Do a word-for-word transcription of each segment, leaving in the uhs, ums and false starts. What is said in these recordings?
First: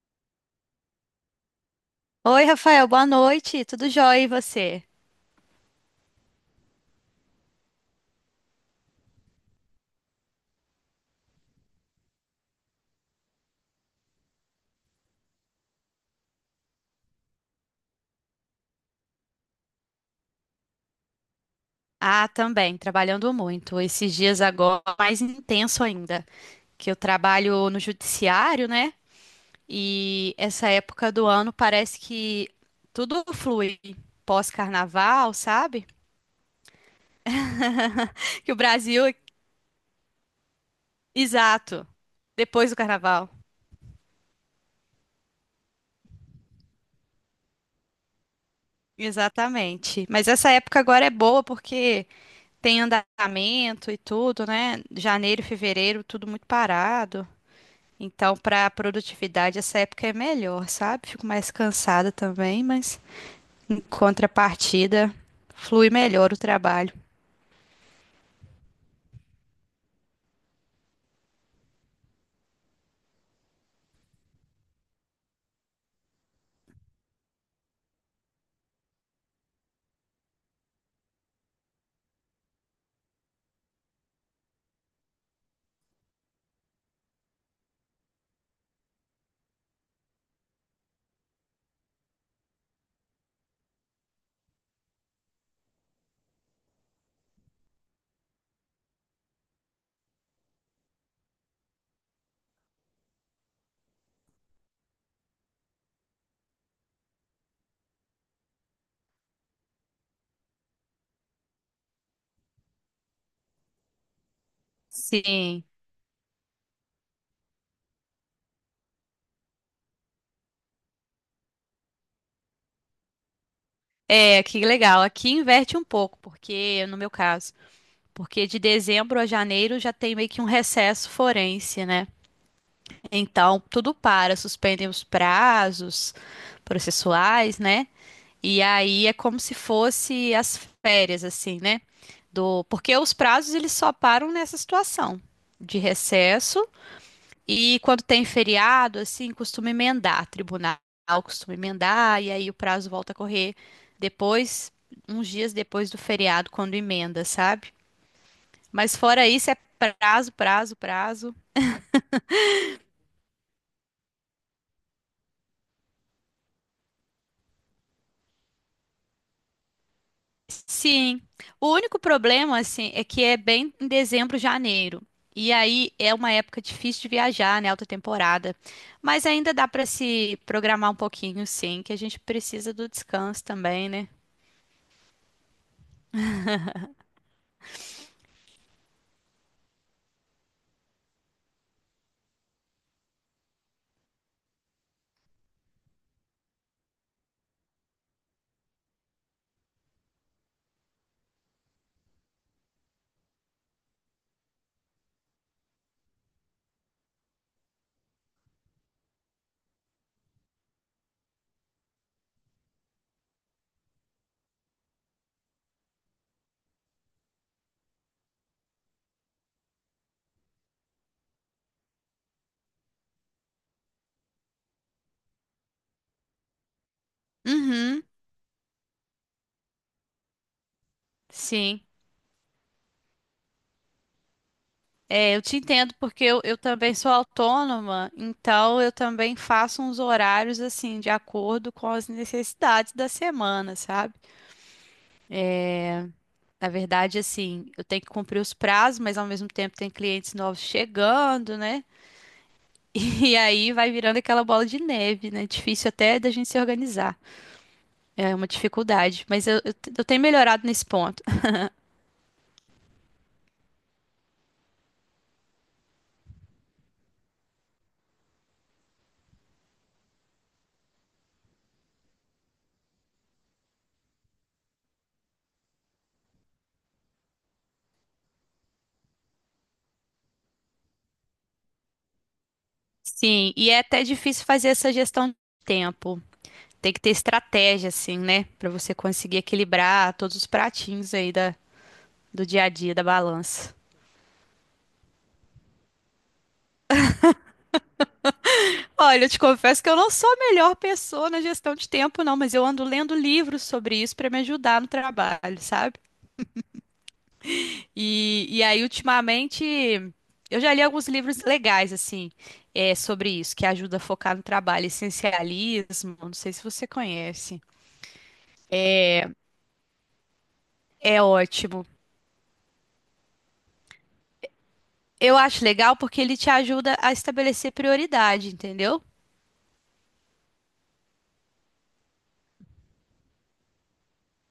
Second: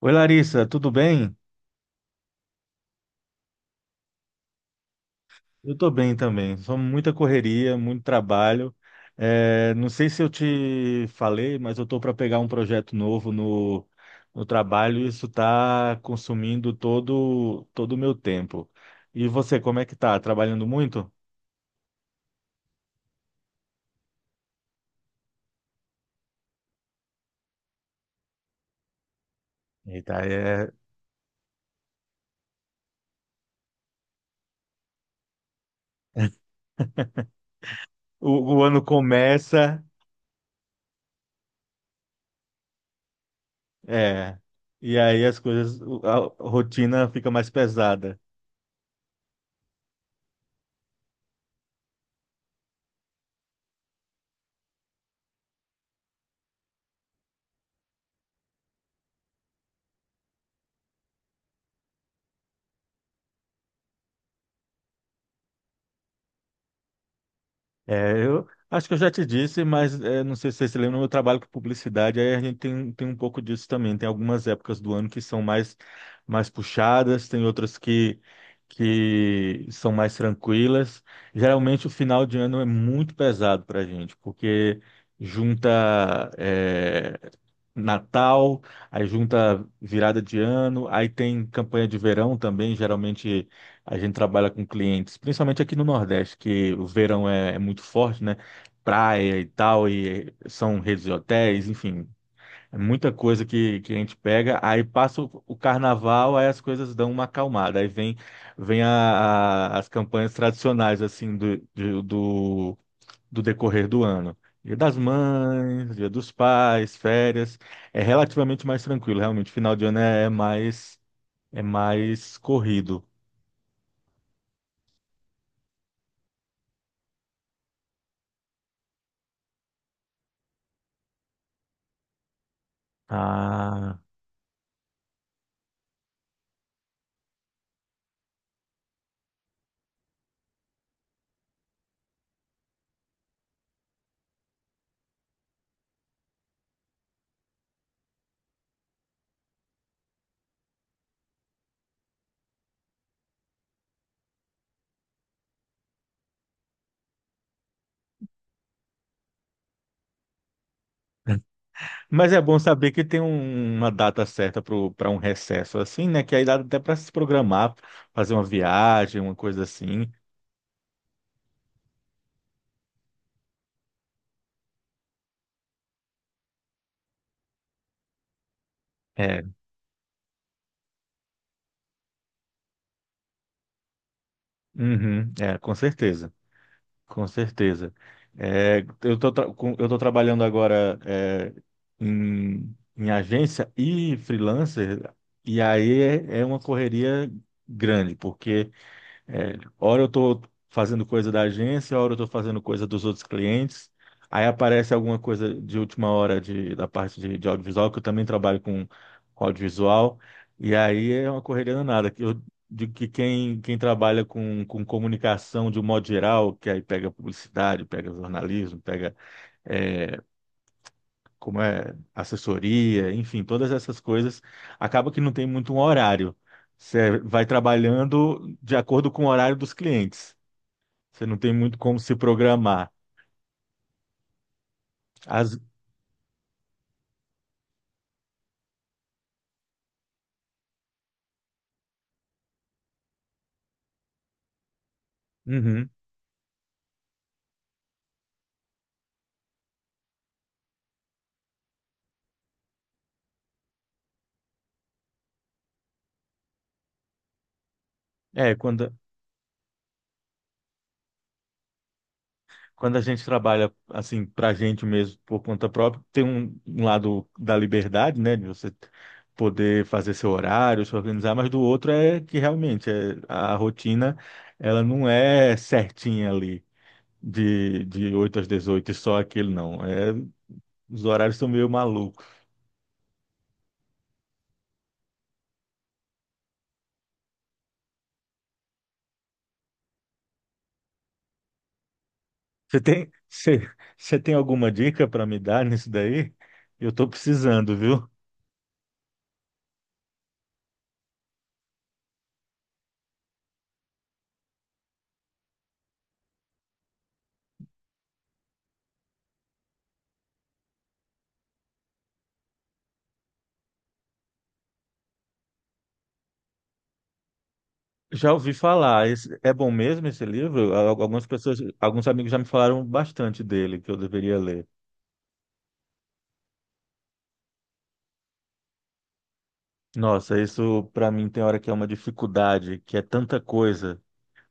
Oi, Larissa, tudo bem? Oi, Rafael, boa noite. Tudo jóia e você? Eu estou bem também. Só muita correria, muito trabalho. É, não sei se eu te falei, mas eu estou para pegar um projeto novo no, no trabalho e isso está consumindo todo todo o meu tempo. E você, como é que tá? Trabalhando muito? Ah, também, trabalhando muito. Esses dias agora, mais intenso ainda, que eu trabalho no judiciário, né? Eita, E essa é, época do ano parece que tudo flui pós-carnaval, sabe? Que o, o o ano Brasil, começa, exato, depois do carnaval. é, e aí as coisas, a rotina fica mais pesada. Exatamente. Mas essa época agora é boa porque tem andamento e tudo, né? Janeiro, fevereiro, tudo muito parado. Então, para produtividade, essa época é melhor, sabe? Fico mais cansada também, mas em contrapartida, flui melhor o trabalho. É, eu acho que eu já te disse, mas é, não sei se você se lembra, no meu trabalho com publicidade, aí a gente tem, tem um pouco disso também. Tem algumas épocas do ano que são mais, mais puxadas, tem outras que, que são mais tranquilas. Geralmente o final de ano é muito pesado para a gente, porque junta é, Natal, aí junta virada de ano, aí tem campanha de verão também, geralmente a gente trabalha com clientes, principalmente aqui no Nordeste, que o verão é, é muito forte, né? Praia e tal, e são redes de hotéis, enfim, é muita coisa que, que a gente pega. Aí passa o, o carnaval, aí as coisas dão uma acalmada. Aí vem, vem a- a- as campanhas tradicionais, assim, do, de- do, do decorrer do ano. Dia das Sim, Mães, Dia dos Pais, férias. É relativamente mais tranquilo, realmente. Final de ano é, é mais, é mais corrido. é, que legal. Aqui inverte um pouco, porque no meu caso, porque de dezembro a janeiro já tem meio que um recesso forense, né? Então, tudo Ah. para, suspendem os prazos processuais, né? E aí é como se fosse as férias, assim, né? Do... Porque os prazos eles só param nessa situação de recesso e quando tem feriado, assim, costuma emendar, tribunal costuma emendar e aí o prazo volta a correr depois, uns dias depois do feriado, quando emenda, sabe? Mas fora isso é prazo, prazo, prazo. Mas é bom saber que tem um- uma data certa para um recesso assim, né? Que aí dá até para se programar, fazer uma viagem, uma coisa assim. Sim. O único problema, assim, é que é bem em dezembro, janeiro. E aí é uma época difícil de viajar, né? Alta temporada. Mas É, ainda dá para se programar um pouquinho, sim, que a gente precisa do descanso também, né? uhum, é, com certeza, com certeza. É, eu tô, tra- com- eu tô trabalhando agora é, em, em agência e freelancer, e aí é, é uma correria grande, porque é, hora eu estou fazendo coisa da agência, hora eu estou fazendo coisa dos outros clientes. Aí aparece alguma coisa de última hora de, da parte de, de audiovisual, que eu também trabalho com, com audiovisual. E aí é uma correria danada que Eu digo que quem, quem trabalha com, com comunicação de um modo geral, que aí pega publicidade, pega jornalismo, pega é, como é, assessoria, enfim, todas essas coisas, acaba que não tem muito um horário. Você vai Uhum, trabalhando de acordo com o horário dos clientes. Você não tem muito sim. como se programar. É, eu te As... entendo porque eu, eu também sou autônoma, então eu também faço uns horários assim, de acordo com as necessidades da semana, sabe? Uhum. Na verdade, assim, eu tenho que cumprir os prazos, mas ao mesmo tempo tem clientes novos chegando, né? E aí vai virando aquela bola de neve, né? Difícil até da gente se organizar. É uma É, quando, dificuldade, mas eu, eu, te- eu tenho melhorado nesse ponto. quando a gente trabalha assim para a gente mesmo por conta própria, tem um, um lado da liberdade, né, de você poder fazer seu horário, se organizar, mas do outro é que realmente é, a rotina ela não é certinha ali de, de oito às dezoito e só aquele não. É, os horários são meio malucos. Sim, e é até difícil fazer essa gestão de tempo. Tem que ter estratégia, assim, né? Pra você conseguir equilibrar todos os pratinhos aí da, do dia a Você dia, da tem, você, balança. você tem alguma dica para me dar nisso daí? Eu estou precisando, viu? Olha, eu te confesso que eu não sou a melhor pessoa na gestão de tempo, não, mas eu ando lendo livros sobre isso para me ajudar no trabalho, sabe? E, e aí, ultimamente, eu já li alguns livros legais, assim, é, sobre isso, que ajuda a focar no trabalho. Essencialismo, não sei se você conhece. Já ouvi falar. Esse- é bom mesmo esse livro? Al- É Algumas pessoas, ótimo. alguns amigos já me falaram bastante dele, que eu deveria ler. Eu acho legal porque ele te ajuda a estabelecer prioridade, entendeu? Nossa, isso para mim tem hora que é uma dificuldade, que é tanta coisa.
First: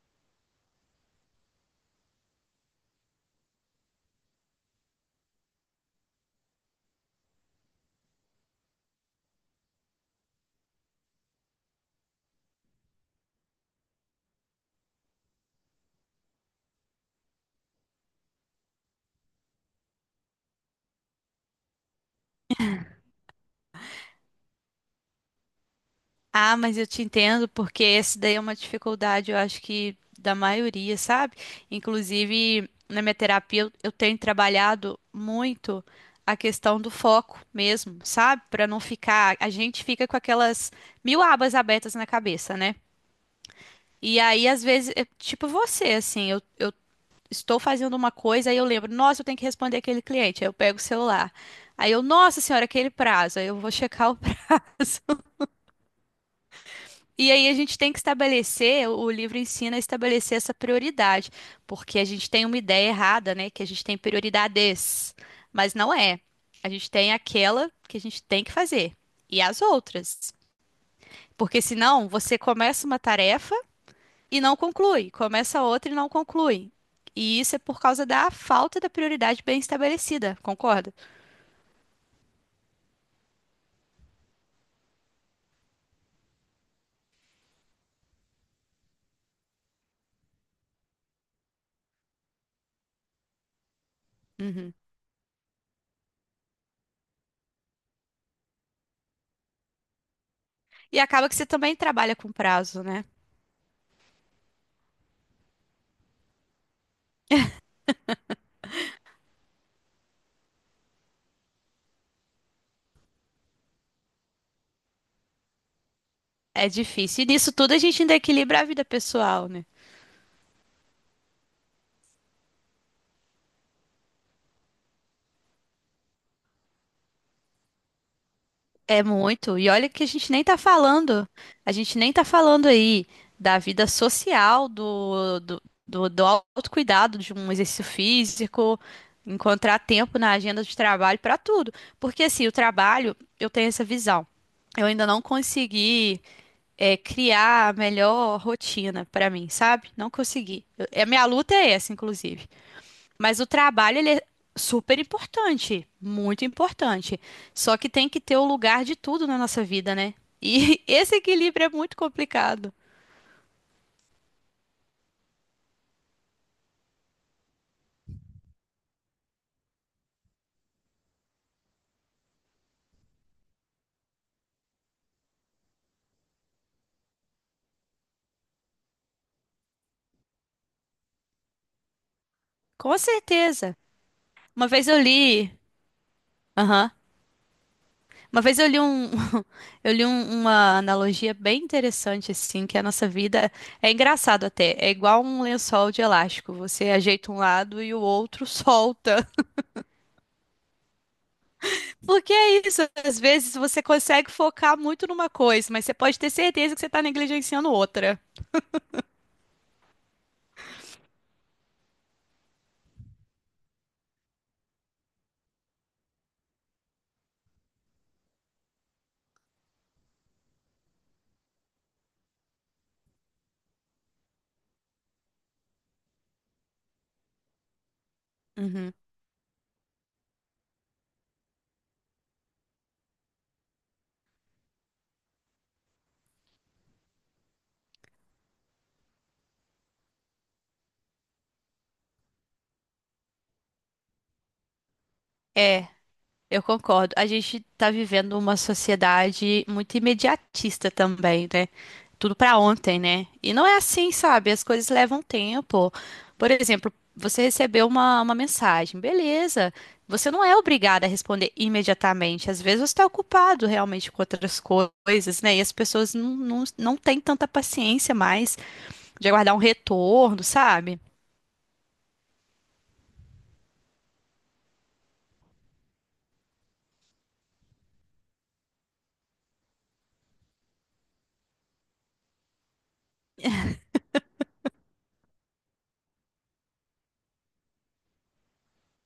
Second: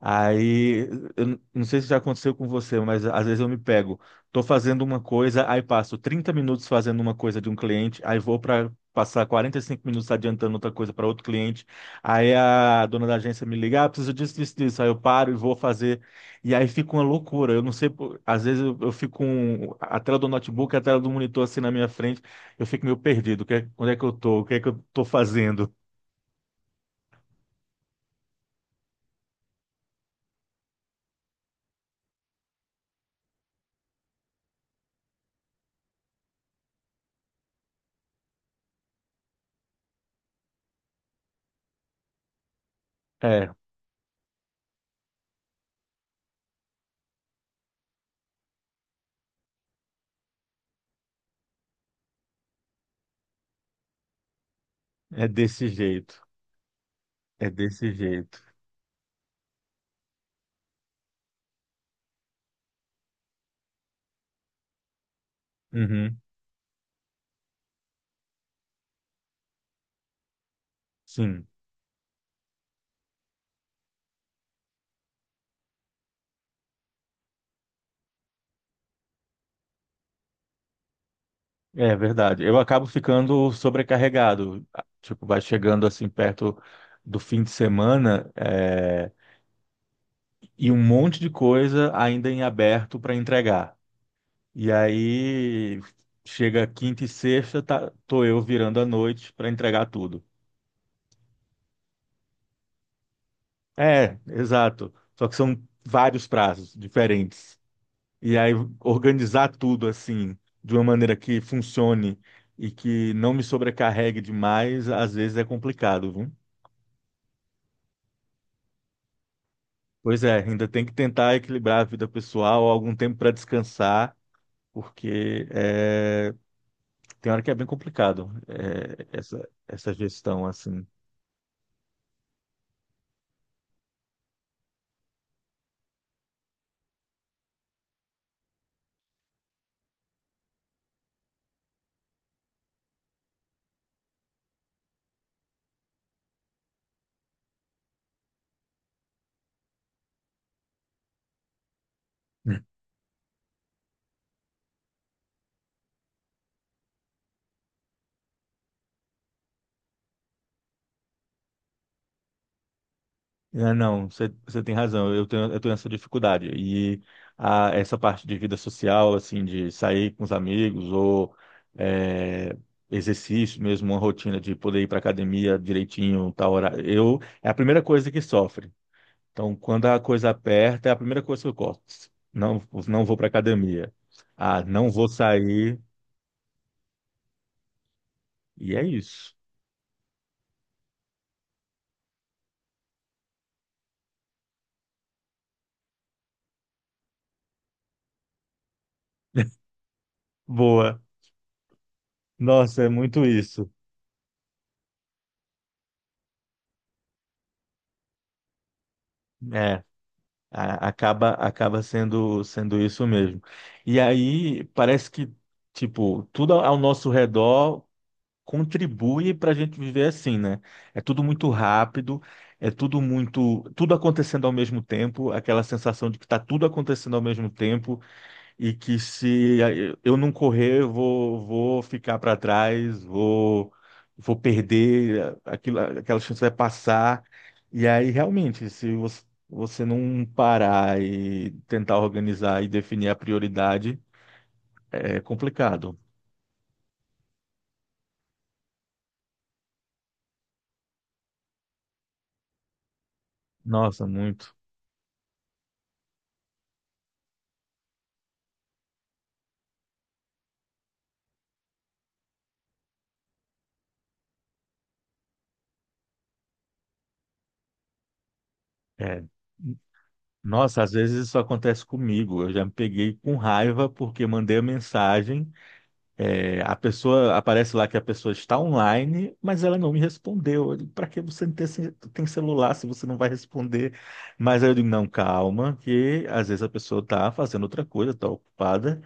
Aí, eu não sei se já aconteceu com você, mas às vezes eu me pego, tô fazendo uma coisa, aí passo trinta minutos fazendo uma coisa de um cliente, aí vou para passar quarenta e cinco minutos adiantando outra coisa para outro cliente. Aí a dona da agência me liga, ah, preciso disso, disso, disso. Aí eu paro e vou fazer. E aí fica uma loucura. Eu não sei, por- às vezes eu, eu fico com a tela do notebook, a tela do monitor assim na minha frente, eu fico meio perdido. O que é- onde é que eu tô? O que é que eu tô fazendo? Ah, mas eu te entendo, porque essa daí é uma dificuldade, eu acho que da maioria, sabe? Inclusive, na minha terapia, eu eu tenho trabalhado muito a questão do foco mesmo, sabe? Pra não ficar. A gente fica com aquelas mil abas abertas na cabeça, né? É, E aí, às vezes, é tipo você, assim, eu, eu estou fazendo uma coisa, aí eu lembro, nossa, eu tenho que responder aquele cliente, aí eu pego o celular. Aí eu, nossa senhora, aquele prazo, aí eu vou checar o prazo. é desse jeito. E aí É a gente desse tem que jeito. estabelecer, o livro ensina a estabelecer essa prioridade, porque a gente tem uma ideia errada, né? Que a gente tem prioridades, mas não é. Uhum. A gente tem aquela que a gente tem que fazer e as outras. Sim, Porque senão você começa uma tarefa e não conclui, começa outra e não conclui. E isso é por causa da falta da prioridade bem estabelecida, concorda? é verdade. Eu acabo ficando sobrecarregado. Ah, tipo, vai chegando assim perto do fim de semana, é, e um monte de coisa ainda em aberto para entregar. E Uhum. aí chega quinta e sexta, tá, tô eu virando a noite para entregar tudo. E acaba que você também trabalha com prazo, né? É, exato. Só que são vários prazos diferentes. E aí organizar tudo assim, de uma maneira que funcione e que não me sobrecarregue demais, às vezes é complicado, viu? É difícil. E nisso tudo a gente ainda equilibra a vida pessoal, né? Pois é, ainda tem que tentar equilibrar a vida pessoal, algum tempo para descansar, porque é, tem hora que é bem complicado É é, essa, muito. E olha essa que a gente nem gestão tá assim. falando. A gente nem tá falando aí da vida social, do, do, do, do autocuidado, de um exercício físico, encontrar tempo na agenda de trabalho para tudo. Porque assim, o trabalho, eu tenho essa visão. Eu ainda não consegui, é, criar a melhor rotina para mim, sabe? Não consegui. Eu- a minha luta é essa, inclusive. Hum. Mas o trabalho, ele é super importante, muito importante. Só que tem que ter o lugar de tudo na nossa vida, né? E esse equilíbrio é muito complicado. É, não, você você tem razão, eu tenho, eu tenho essa dificuldade. E a, essa parte de vida social, assim, de sair com os amigos ou é, exercício mesmo, uma rotina de poder ir para academia direitinho, tal hora, eu, é a primeira coisa que sofre. Então, quando a coisa aperta, é a primeira coisa que eu corto. Não, Com não vou para certeza. academia. Ah, Uma vez não eu vou li, sair. aham. Uma vez eu E li é um, isso. eu li um- uma analogia bem interessante assim, que a nossa vida é engraçado até, é igual um lençol de elástico, você ajeita um lado e o outro solta. Boa. Porque é Nossa, isso, é às muito vezes isso. você consegue focar muito numa coisa, mas você pode ter certeza que você está negligenciando outra. É, a- acaba acaba sendo sendo isso mesmo. E aí parece que tipo, tudo ao nosso redor contribui para a gente viver assim, né? É tudo muito rápido, é tudo muito tudo acontecendo ao mesmo tempo, aquela sensação de que está tudo acontecendo ao mesmo tempo e Uhum. que se eh, eu não correr, eu vou, vou ficar para trás, vou, vou perder, eh, aquilo, aquela chance vai passar. E aí, realmente, se você, você não parar e tentar organizar e definir a prioridade, é É, complicado. eu concordo. A gente tá vivendo uma sociedade muito imediatista também, né? Tudo pra ontem, né? E não é Nossa, assim, sabe? muito. As coisas levam tempo. Por exemplo, você recebeu uma, uma mensagem, beleza. Você não é obrigada a responder imediatamente. Às vezes você está ocupado realmente com outras coisas, né? E as pessoas não, não, não têm tanta paciência mais. É. De aguardar um retorno, Nossa, às sabe? vezes isso acontece comigo. Eu já me peguei com raiva porque mandei a mensagem. É, a pessoa aparece lá que a pessoa está online, mas ela não me respondeu. Para que você ter, ce- tem celular se você não vai responder? Mas aí eu digo, não, calma, que às vezes a pessoa está fazendo outra coisa, está ocupada,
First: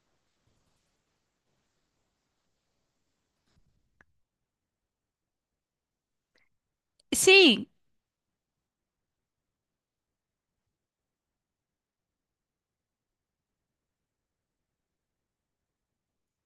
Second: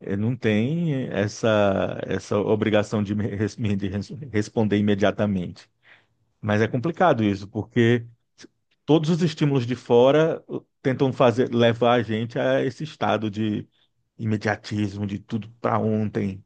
eh, não tem essa, essa obrigação de me, res- me- de res- responder imediatamente. Mas é E complicado isso, sim, porque todos os estímulos de fora uh, tentam fazer levar a gente a esse estado de imediatismo, de tudo para ontem.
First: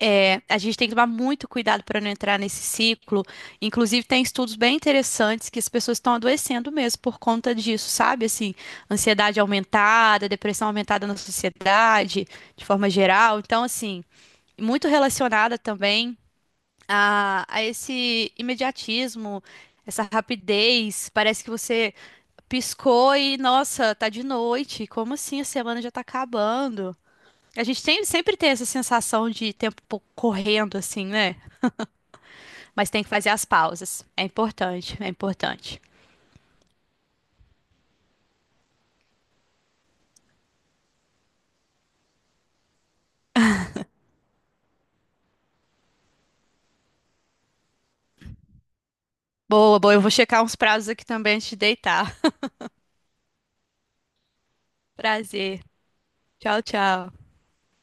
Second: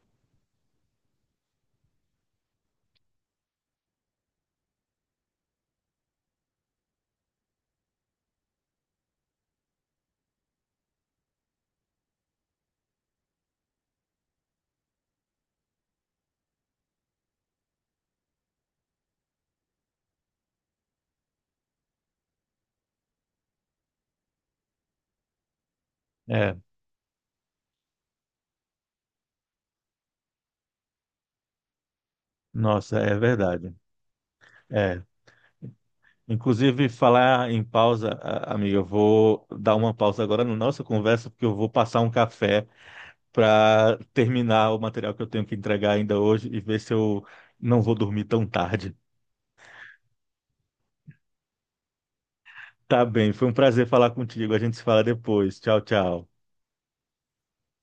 é, a gente tem que tomar muito cuidado para não entrar nesse ciclo. Inclusive, tem estudos bem interessantes que as pessoas estão adoecendo mesmo por conta disso, sabe? Assim, ansiedade aumentada, depressão aumentada na sociedade, de forma geral. Então, assim, muito relacionada também a, a esse imediatismo, essa rapidez. Parece que você piscou e, nossa, tá de noite. Como assim? A semana já tá É. acabando. A gente tem, sempre tem essa sensação de tempo pou- correndo, assim, né? Mas Nossa, tem que é fazer as verdade. pausas. É importante, É. é importante. Inclusive, falar em pausa, a- amiga, eu vou dar uma pausa agora na nossa conversa, porque eu vou passar um café para terminar o material que eu tenho que entregar ainda hoje e ver se eu não vou dormir tão tarde. Boa, boa. Eu vou checar uns prazos aqui também antes de deitar. Tá bem, foi um prazer falar contigo. A gente se fala depois. Prazer. Tchau, tchau. Tchau, tchau.